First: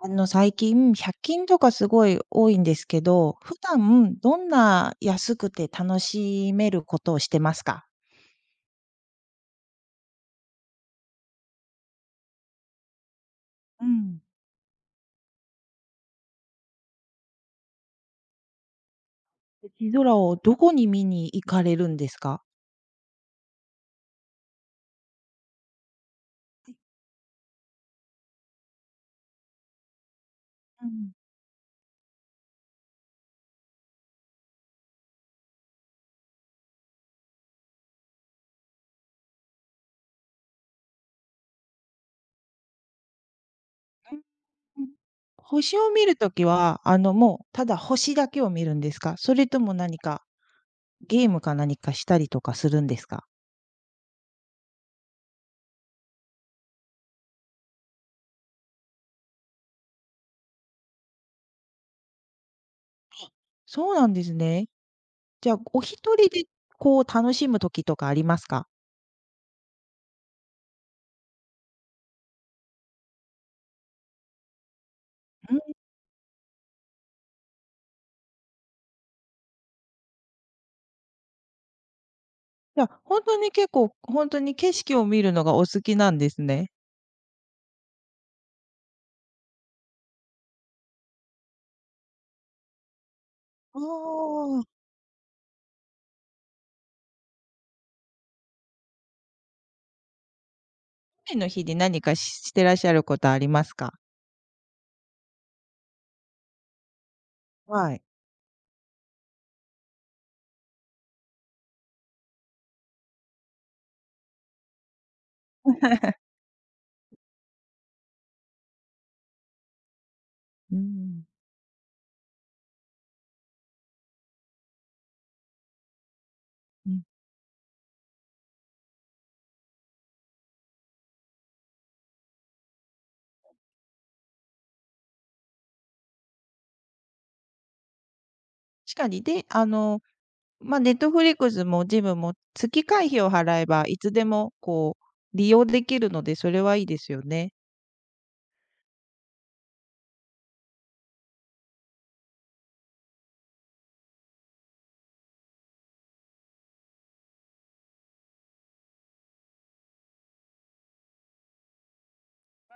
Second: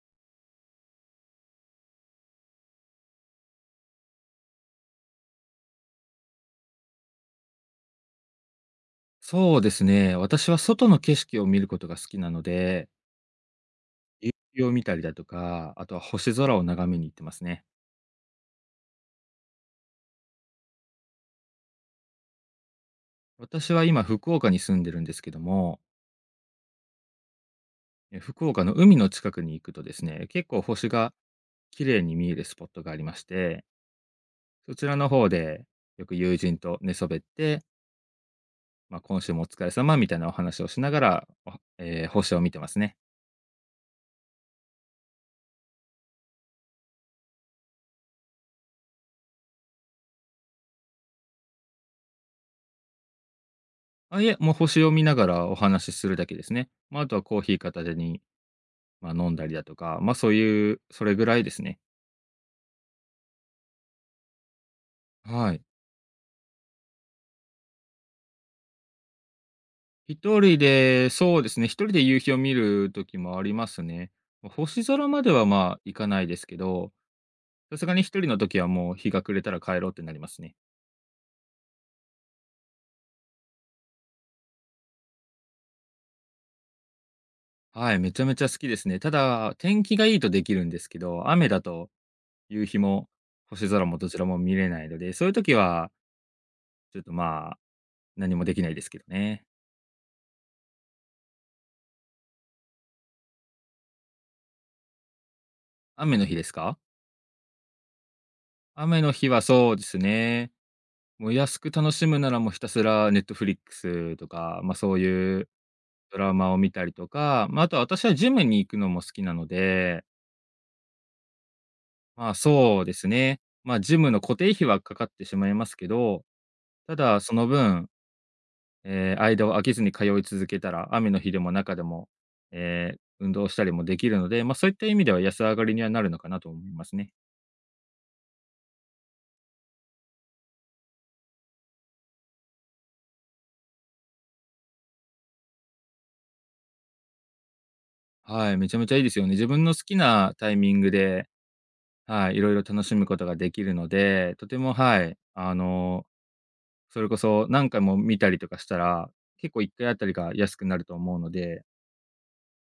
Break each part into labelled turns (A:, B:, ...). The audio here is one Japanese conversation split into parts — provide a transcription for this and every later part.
A: あの、最近、100均とかすごい多いんですけど、普段どんな安くて楽しめることをしてますか？
B: そうですね。私は外の景色を見ることが好きなので、
A: うん。
B: 夕日を見たりだとか、あとは星空を眺めに行ってますね。
A: 星空をどこに見に行かれるんですか？
B: 私は今福岡に住んでるんですけども、福岡の海の近くに行くとですね、結構星が綺麗に見えるスポットがありまして、そちらの方でよく友人と寝そべって、まあ、今週もお疲れ様みたいなお話をしながら、おええ、星を見てますね。
A: うんうんうん。星を見るときは、あの、もう、ただ星だけを見るんですか？それとも何かゲームか何かしたりとかするんですか？
B: あ、いえ、もう星を見ながらお話しするだけですね。まあ、あとはコーヒー片手にまあ、飲んだりだとか、ま、あそういう、それぐらいですね。
A: そうなんですね。じ
B: は
A: ゃあ、
B: い。
A: お一人で、こう、楽しむときとかありますか？
B: 一人で、そうですね、一人で夕日を見る時もありますね。ま星空までは、まあ、行かないですけど、さすがに一人の時はもう日が暮れたら帰ろうってなりますね。
A: いやほんとに結構、ほんとに景色を見るのがお好きなんですね。
B: はい、めちゃめちゃ好きですね。ただ、天気がいいとできるんですけど、雨だと夕日も星
A: あ
B: 空もどちらも見
A: あ。
B: れないので、そういう時はちょっと、まあ、何もできないですけどね。
A: 雨の日で何かしてらっしゃることありますか？
B: 雨の日ですか？
A: はい。
B: 雨の日はそうですね。もう安く楽しむなら、もうひたすらネットフリックスとか、ま、そういうドラマを見たりとか、ま、ああとは私はジムに行くのも好きなので、
A: うーん、
B: ま、そうですね、ま、ジムの固定費はかかってしまいますけど、
A: う
B: た
A: ん。
B: だその分、間を空けずに通い続けたら、雨の日でも中でも、運動したりもできるので、ま、そういった意味では安上がりにはなるのかなと思いますね。
A: 確かに、で、あの、ま、Netflix もジムも月会費を払えば、いつでもこう利用できるので、それはいいですよね。
B: はい、めちゃめちゃいいですよね。自分の好きなタイミングではい、いろいろ楽しむことができるので、とても、はい、あの、それこそ何回も見たりとかしたら、結構1回あたりが安くなると思うので、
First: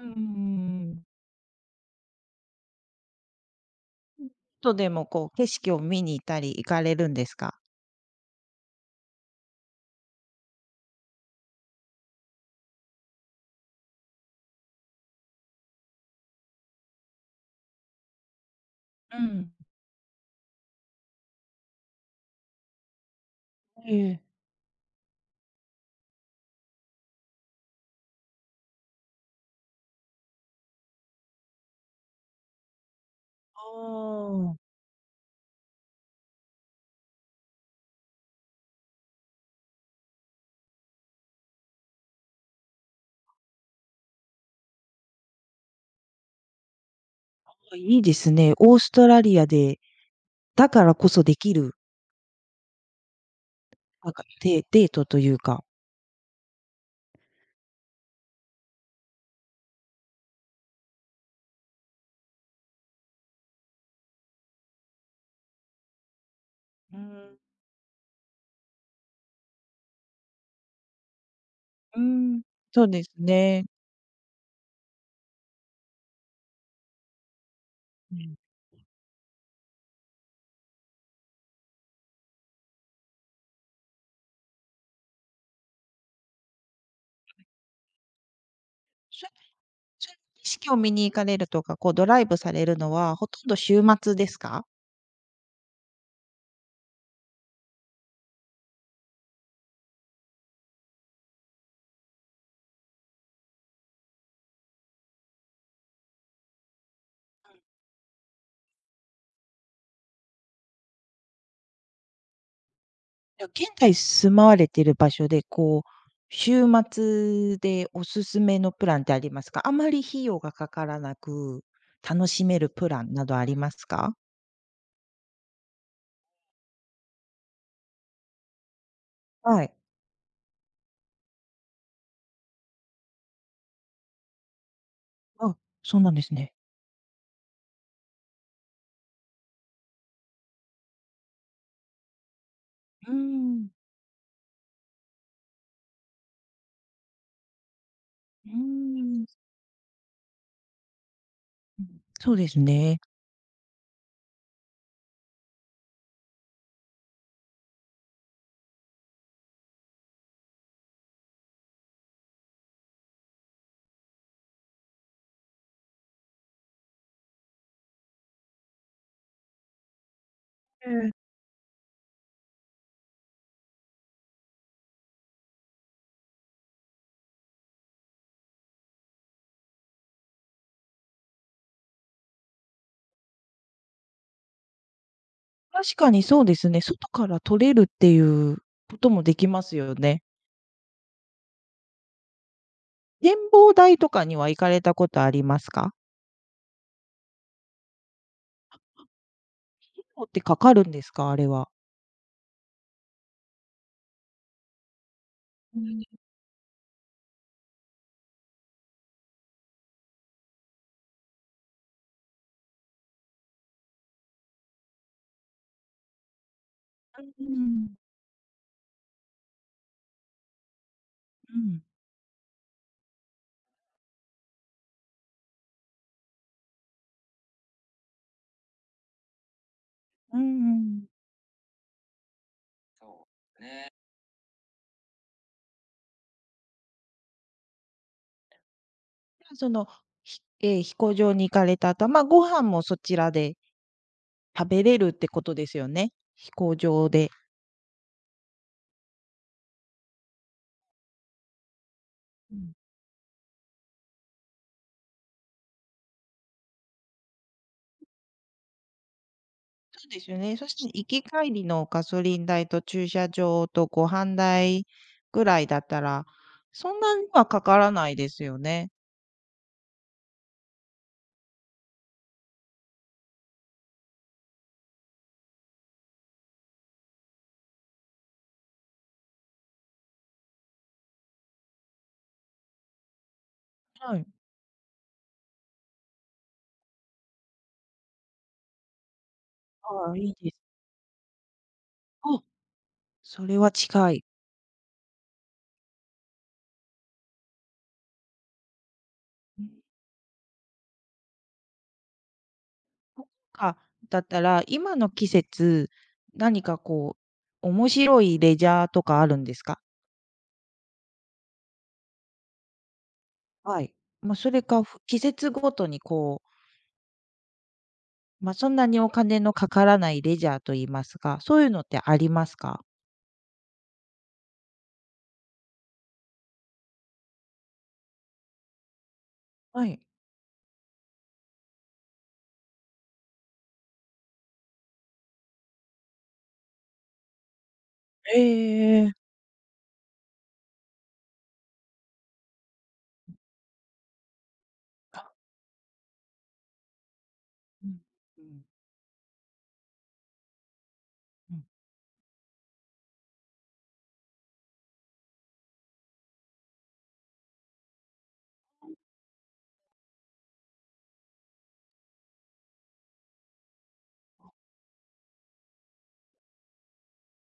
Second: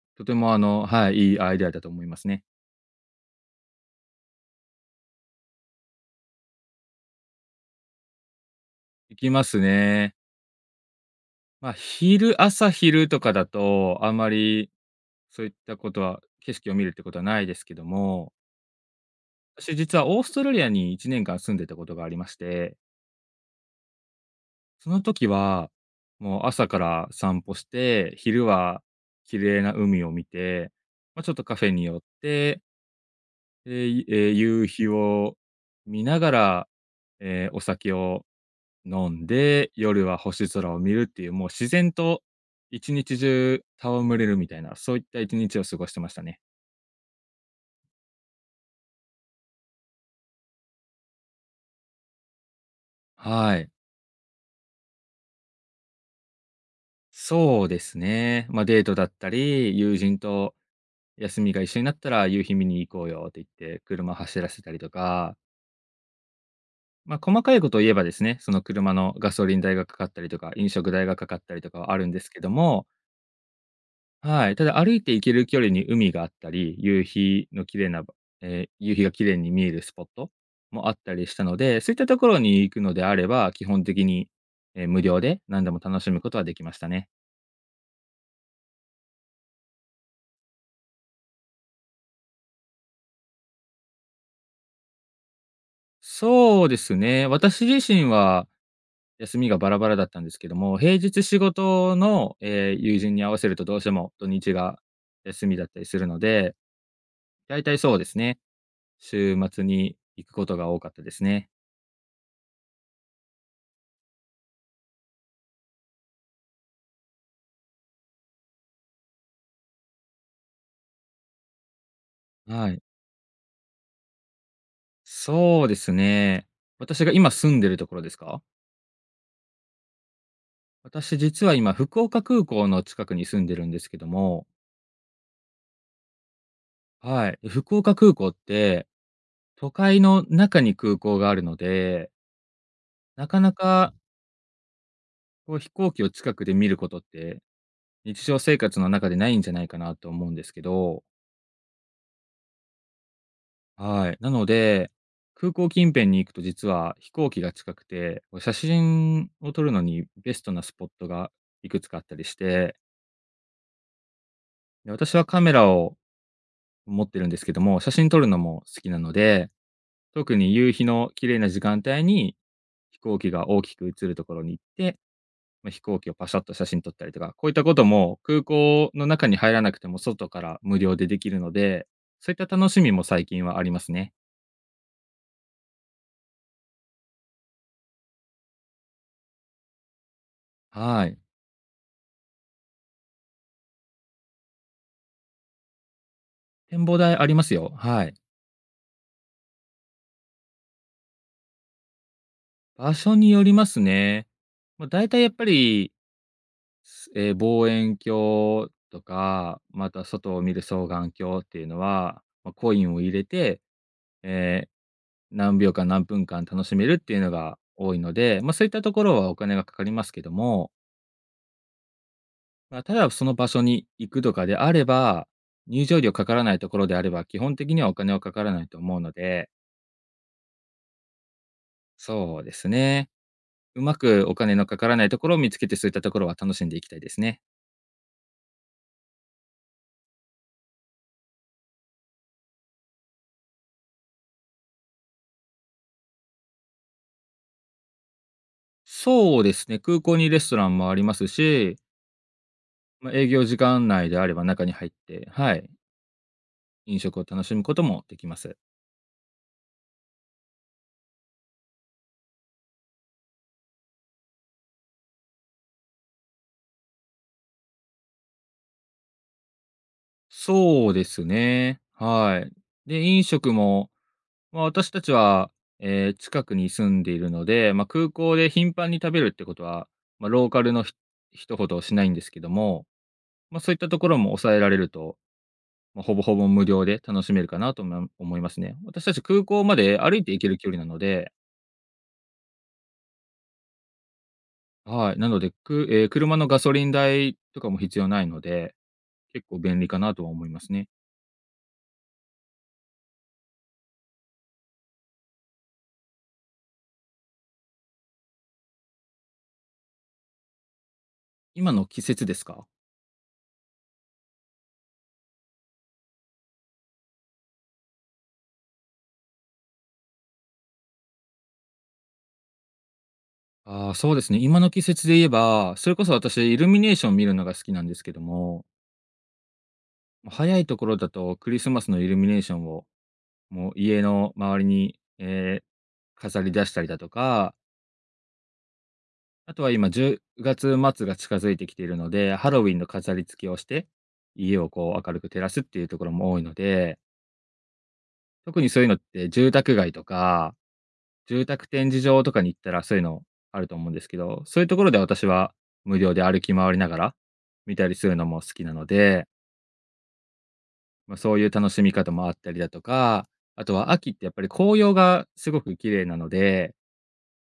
A: うんうんうんう
B: とてもあの、
A: ん。
B: はい、いいアイデアだと思いますね。
A: とでもこう景色を見に行ったり行かれるんですか？
B: 行きますね。まあ、昼朝昼とかだと、あんまりそういったことは景色を見るってことはないですけども、
A: うん、
B: 私実はオーストラリアに1年間住んでたことがありまして、
A: ええ。
B: その時は、もう朝から散歩して、昼は綺麗な海を見て、まあ、ちょっとカフェに寄って、
A: あ
B: え、いえ、
A: あ、
B: 夕日を見ながら、え、お酒を飲んで、夜は星空を見るっていう、もう自然と一日中戯れるみたいな、そういった一日を過ごしてましたね。
A: いいですね。オーストラリアで、だからこそできる
B: はい。
A: なんか、デートというか。
B: そうですね。まあ、デートだったり、友人と休みが一緒になったら、夕日見に行こうよって言って、車走らせたりとか、
A: うー
B: まあ、
A: ん、
B: 細かいことを言えばですね、その車のガソリン代がかかったりとか、飲食代がかかったりとかはあ
A: うー
B: るんですけ
A: ん。
B: ど
A: そ
B: も、
A: うですね。
B: はい、ただ歩いて行ける距離に海があったり、夕日の綺麗なば
A: うん。
B: 夕日が綺麗に見えるスポットもあったりしたので、そういったところに行くのであれば、基本的に、え、無料で何でも楽しむことはできましたね。
A: そその景色を見に行かれるとか、こうドライブされるのは、ほとんど週末ですか？
B: そうですね、私自身は休みがバラバラだったんですけども、平日仕事の、友人に合わせるとどうしても土日が休みだったりするので大体そうですね。週末に行くことが多かったですね。
A: いや、現在住まわれてる場所で、こう、週末でおすすめのプランってありますか？あまり費用がかからなく、楽しめる
B: はい。
A: プランなどありますか？
B: そうですね。私が今住んでるところですか？
A: はい。
B: 私実は今福岡空港の近くに住んでるんですけども、
A: あ、そうなんですね。
B: はい。福岡空港って、都会の中に空港があるので、
A: うー
B: なかな
A: ん、
B: かこう飛行機を近くで見ることって、日常
A: うー
B: 生活の中で
A: ん。
B: ないんじゃないかなと思うんですけど、
A: うん、そうですね。
B: はい。なので、空港近辺に行くと実は飛行機が近くて、こう写真を撮るのにベストなスポットがいくつかあったりして、で、私はカメラを持ってるんですけども、写真撮るのも好きなので、特に夕日
A: え
B: の
A: え。
B: 綺麗な時間帯に飛行機が大きく映るところに行って、ま、飛行機をパシャッと写真撮ったりとか、こういったことも空港の中に入らなくても外から無料でできるので、そういった楽しみも最近はありますね。
A: 確かにそうですね。外から撮れるっていうこともできますよね。
B: はい。
A: 展望台とかには行かれたことありますか？
B: 展望台ありますよ。はい。
A: 結構ってかかるんですか？あれは。
B: 場所によりますね。まあ、大体やっぱ
A: う
B: り、
A: ん。
B: す望遠鏡とか、また外を見る双眼鏡っていうのは、まあ、コインを入れて、え何秒間何分間楽しめるっていう
A: う
B: のが多
A: ん。
B: いので、まあ、そういったところはお金がかかりますけども、
A: うん。
B: まあ、ただその場所に行くとかであれば、入場料かからないところであれば、基本的にはお金はかからないと思うので、
A: うんうんうん。
B: そうですね。うまくお金のかからないところを見つけて、そういったところは楽しんでいきたいですね。
A: じゃあその、ひええ、飛行場に行かれた後、ま、ご飯もそちらで食べれるってことですよね？飛行場で。
B: そうですね、空港にレストランもありますし、
A: うん。
B: まあ、営業時間内であれば中に入って、はい、飲食を楽しむこともできます。
A: そうですよね。そして行き帰りのガソリン代と駐車場とご飯代ぐらいだったら、そんなにはかからないですよね。
B: そうですね、はい。で、飲食も、まあ、私たちは、近くに住んでいるので、まあ、空港で頻繁に食べるってことは、まあ、ローカルのひ人ほどしないんですけども、まあ、そういったところ
A: は
B: も
A: い。
B: 抑えられると、まあ、ほぼほぼ無料で楽しめるかなと思いますね。私たち空港まで
A: ああ、
B: 歩い
A: い
B: て
A: い
B: 行け
A: です。
B: る距離なので
A: あ、それは近い。
B: はい、なので、く車のガソリン代とかも必要ないので、結構
A: うん、
B: 便利かなとは思いますね。
A: そっか。だったら、今の季節、何かこう、面白いレジャーとかあるんですか？
B: 今の季節ですか？
A: はい。まあ、それか、季節ごとにこう、まあ、そんなにお金のかからないレジャーと言いますか、そういうのってありますか？
B: ああ、そうですね、今の季節で言えば、それこそ私イルミネーション見るのが好きなんですけども、
A: はい。
B: ま早いところだとクリスマスのイルミネーションを、もう家の周りに、飾り出したりだとか、
A: ええええ。
B: あとは今10月末が近づいてきているので、ハロウィンの飾り付けをして、家をこう明るく照らすっていうところも多いので、
A: うん。う
B: 特
A: ん。
B: にそういうのって住宅街とか住
A: うん。
B: 宅展示場とかに行ったらそういうのあると思うんですけど、そういうところで私は無料で歩き回りながら見たりするのも好きなので、まあ、そういう楽しみ方もあったりだとか、あとは秋ってやっぱり紅葉がすごく綺麗なので、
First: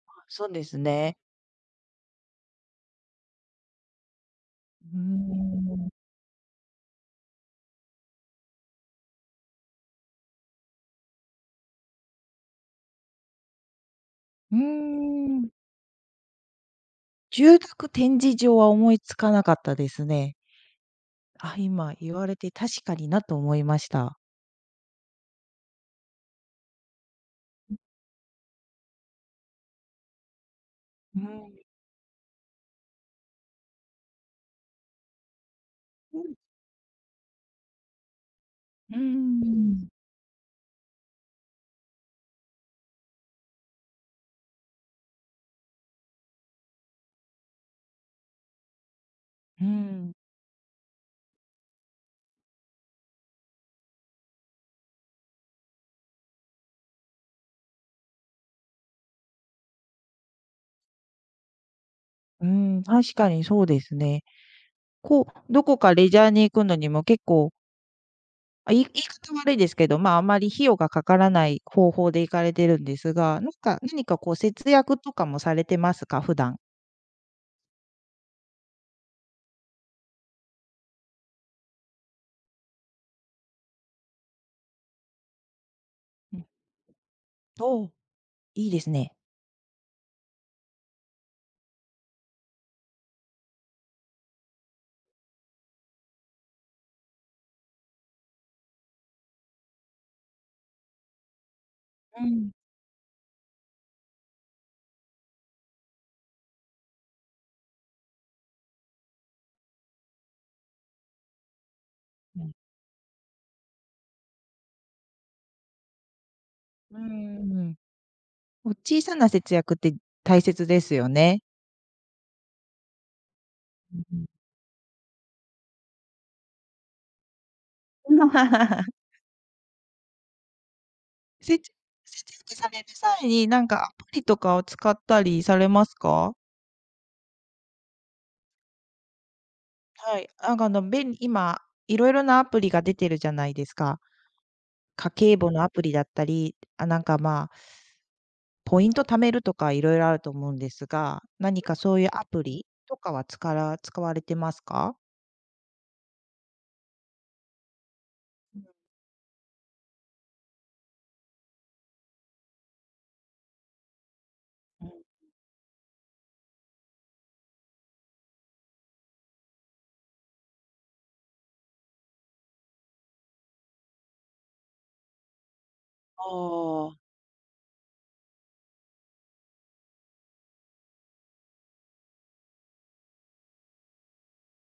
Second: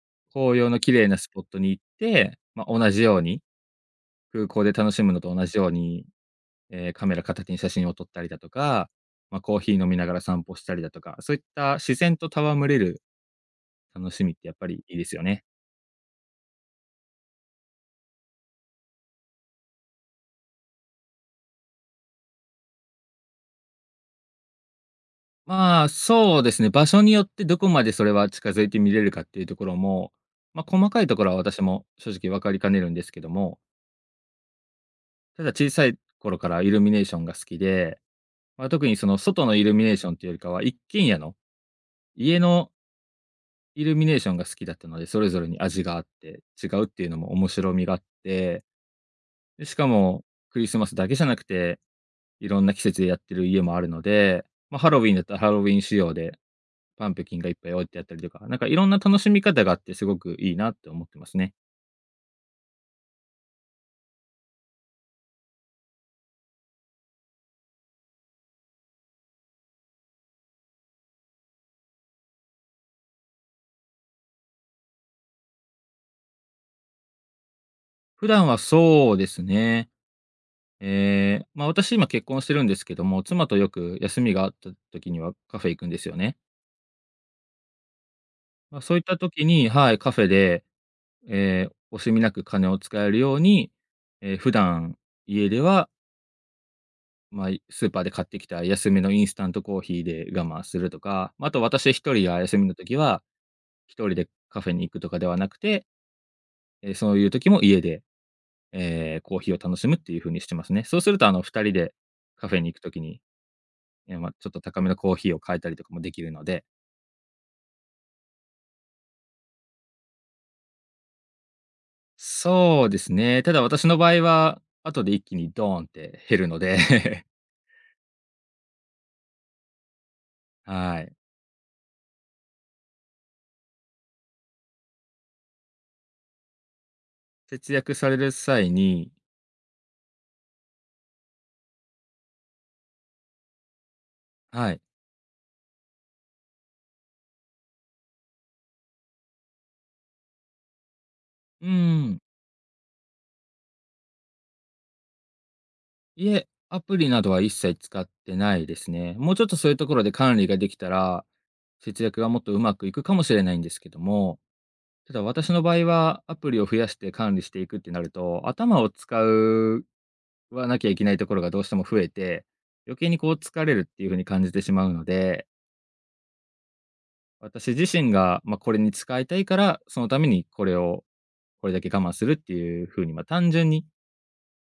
A: あ、そう
B: 紅
A: で
B: 葉
A: す
B: の綺麗な
A: ね。
B: スポットに行って、まあ、同じように、空港で楽
A: うー
B: しむのと同じよう
A: ん。
B: に、カメラ片手に写真を撮ったりだとか、まあ、コーヒー飲みながら散歩したりだとか、そういった自然と戯れる楽しみってや
A: う
B: っ
A: ー
B: ぱりいいですよね。
A: ん。住宅展示場は思いつかなかったですね。あ、今言われて確かになと思いました。
B: まあ、そうですね、場所によってどこまでそれは近づいて見れるかっていうところも、まあ、細かいと
A: う
B: ころは
A: ん。
B: 私も正直分かりかねるんですけども、ただ小さい頃からイルミネーションが好きで、まあ、特に
A: う
B: その外のイルミ
A: ん。
B: ネーションっていうよりかは、一軒家の、家のイルミネーションが好きだったので、それぞれに味があって違うっていうのも面白みがあって、で、
A: う
B: しか
A: ん。
B: もクリスマスだけじゃなくて、いろんな季節でやってる家もあるので、まあ、ハロウィンだったらハロウィン仕様でパンプキンがいっぱい置いてあったりとか、なんかいろんな楽しみ方があってすごくいいなって思ってますね。
A: うん、確かにそうですね。こう、どこかレジャーに行くのにも結構、あ、言い方悪いですけど、まあ、あまり費用がかからない方法で行かれてるんですが、なんか、何かこう節約とかもされてますか？普段。
B: 普段はそうですね。ええ、ま、私今結婚してるんですけども、妻とよく休みがあった時にはカフェ行くんですよね。
A: うん。おお、いい
B: ま
A: で
B: あ、
A: す
B: そういっ
A: ね。
B: た時にはい、カフェで、ええ、惜しみなく金を使えるように、ええ、普段家では、ま、あスーパーで買ってきた安めのインスタントコーヒーで我慢するとか、ま、ああと私一
A: う
B: 人が
A: ん。
B: 休みの時は、一人でカフェに行くとかではなくて、ええ、そういう時も家でコーヒーを楽しむっていう風にしてますね。そうするとあの2人で
A: う
B: カ
A: ん。
B: フェに行くときに、まあ、ちょっと高めのコーヒーを買えたりとかもできるので。
A: うーん。お小さな節約って大切ですよね。
B: そうですね。ただ私
A: う
B: の場
A: ん
B: 合
A: うん
B: は、後で一気にドーンって減るので、はい。
A: 設置設置される際に、なんかアプリとかを使ったりされますか？
B: 節約される際に
A: はい、なんかあの、今、いろいろなアプリが出てるじゃないですか。
B: はい。
A: 家計簿のアプリだったり、あ、なんか、まあ、ポイント貯めるとかいろいろあると思うんですが、何
B: う
A: かそういう
B: ん。
A: アプリとかはつから使われてますか？
B: いえ、アプリなどは一切使ってな
A: う
B: い
A: ん
B: ですね。もうちょっとそういうところで管理ができたら、節約がもっとうまくいくかもしれないんですけども、ただ私の場合は、アプリを増やして管理していくってなると、頭を使うわなきゃいけないところがどうしても増えて、余計にこう疲れるっていう風に感じてしまうので、
A: ああ
B: 私自身が、まあ、これに使いたいから、そのためにこれを、これだけ我慢するっていう風に、まあ、単純に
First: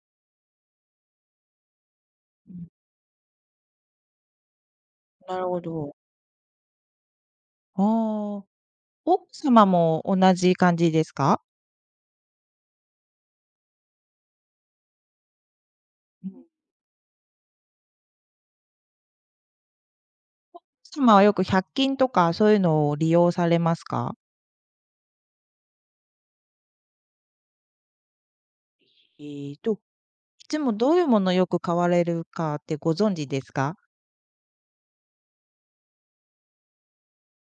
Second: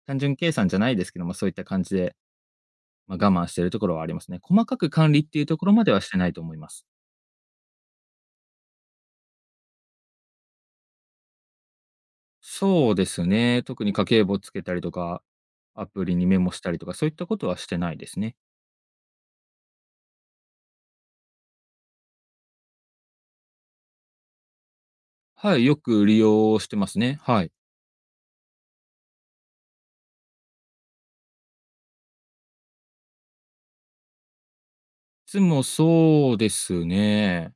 B: 単純計算じゃないですけども、そういった感じで、
A: うん。
B: まあ、我慢してるところはありますね。細かく管理っ
A: あ、
B: て
A: な
B: いう
A: る
B: と
A: ほ
B: ころまで
A: ど。
B: はしてないと思います。
A: ああ、奥様も同じ感じですか？
B: そうですね、特に家計簿つけたりとか、アプリに
A: う
B: メ
A: ん。
B: モしたりとか、そういったことはしてないですね。
A: 奥様はよく百均とかそういうのを利用されますか？
B: はい、よく利用してますね。はい。
A: えーと、いつもどういうものをよく買われるかってご存知ですか？
B: いつもそうですね。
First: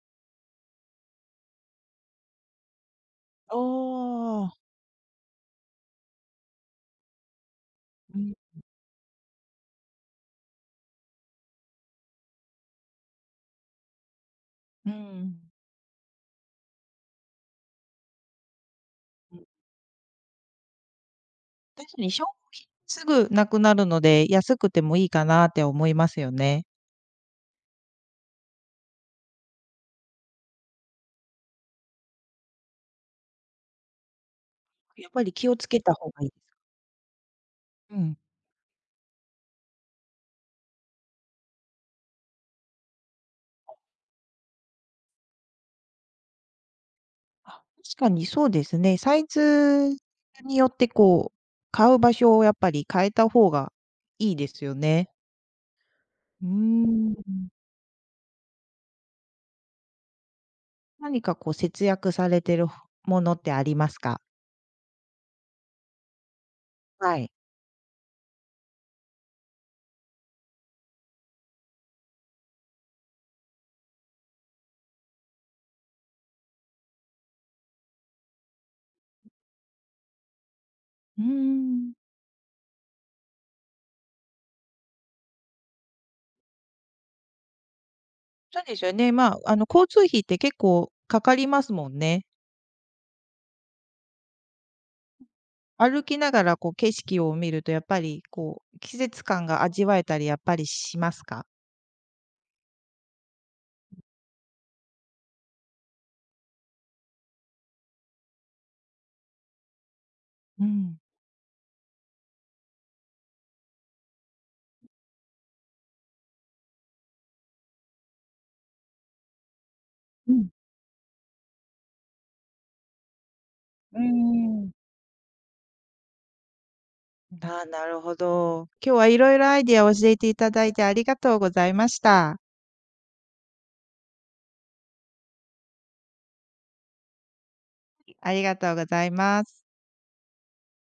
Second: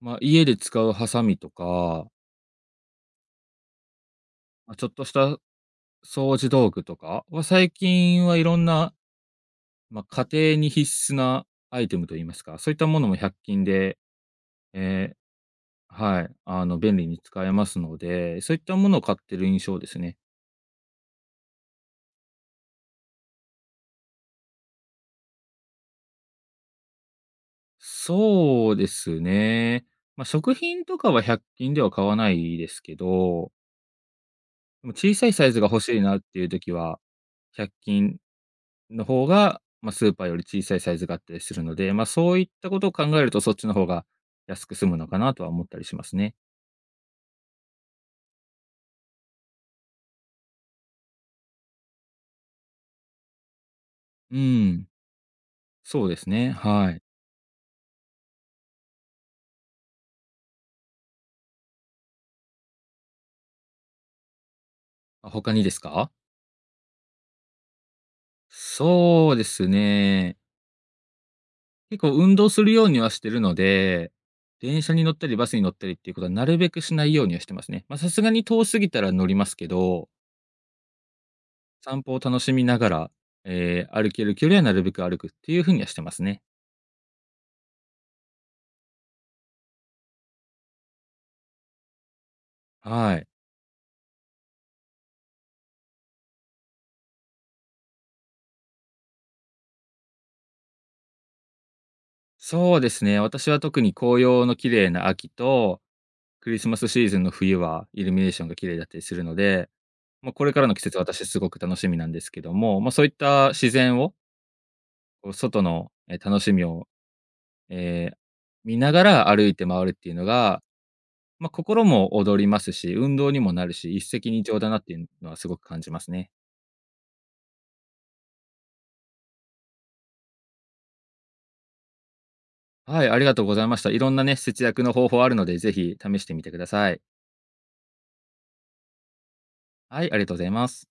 B: まあ、家で使うハサミとか、
A: ああ。
B: まあ、ちょっとした掃除道具とかは、最
A: う
B: 近
A: ん、
B: はいろんな、まあ、家庭に必須なアイテムと言いますか、そういったものも100均で、
A: う
B: えー
A: ん。
B: はい、あの、便利に使えますので、そういったものを買ってる印象ですね。
A: 確かに消品すぐなくなるので、安くてもいいかなって思いますよね。
B: そうですね。まあ、食品とかは100均では買わないですけど、でも
A: やっ
B: 小
A: ぱ
B: さい
A: り
B: サ
A: 気
B: イ
A: を
B: ズが
A: つ
B: 欲
A: けた
B: しい
A: 方
B: なっ
A: がいいで
B: ていう
A: す。
B: 時は、100
A: う
B: 均
A: ん。
B: の方が、まあ、スーパーより小さいサイズがあったりするので、まあ、そういったことを考えると、そっちの方が安く済むのかなとは思ったりしますね。
A: あ。確かにそうですね。サイズによってこう、買う場所をやっぱり変えた方がい
B: う
A: いですよ
B: ん、
A: ね。
B: そうです
A: う
B: ね、はい。
A: ーん。何かこう節約されてるものってありますか？
B: あ、他にですか？
A: はい。
B: そうですね、結構運動するようにはしてるので、電車に乗ったりバスに乗ったりっていうことはなるべくしないようにはしてますね。まあ、さすがに遠すぎたら乗りますけど、
A: うーん。
B: 散歩を楽しみながら、歩ける距離はなるべく歩くっていうふうにはしてますね。
A: そうですよね。まあ、あの、交通費って結構かかりますもんね。
B: はい。
A: 歩きながらこう景色を見るとやっぱりこう、季節感が味わえたりやっぱりしますか？
B: そうですね。私は特に紅葉の綺麗な秋と、クリスマスシーズンの冬はイルミネーションが綺麗だったりするので、まあ、これか
A: う
B: らの季節、
A: ん。
B: 私すごく楽しみなんですけども、まあ、そういった自然を、こう外の、楽しみを、えー見ながら歩いて回るっていうの
A: うん。
B: が、まあ、心も踊りますし、運動にもなるし、
A: うー
B: 一石二鳥だ
A: ん。
B: なっていうのはすごく感じますね。
A: ああ、なるほど。今日はいろいろアイディアを教えていただいてありがとうございました。
B: はい、ありがとうございました。いろんなね、節約の方法あるので、ぜひ試してみてください。
A: ありがとうございます。
B: はい、ありがとうございます。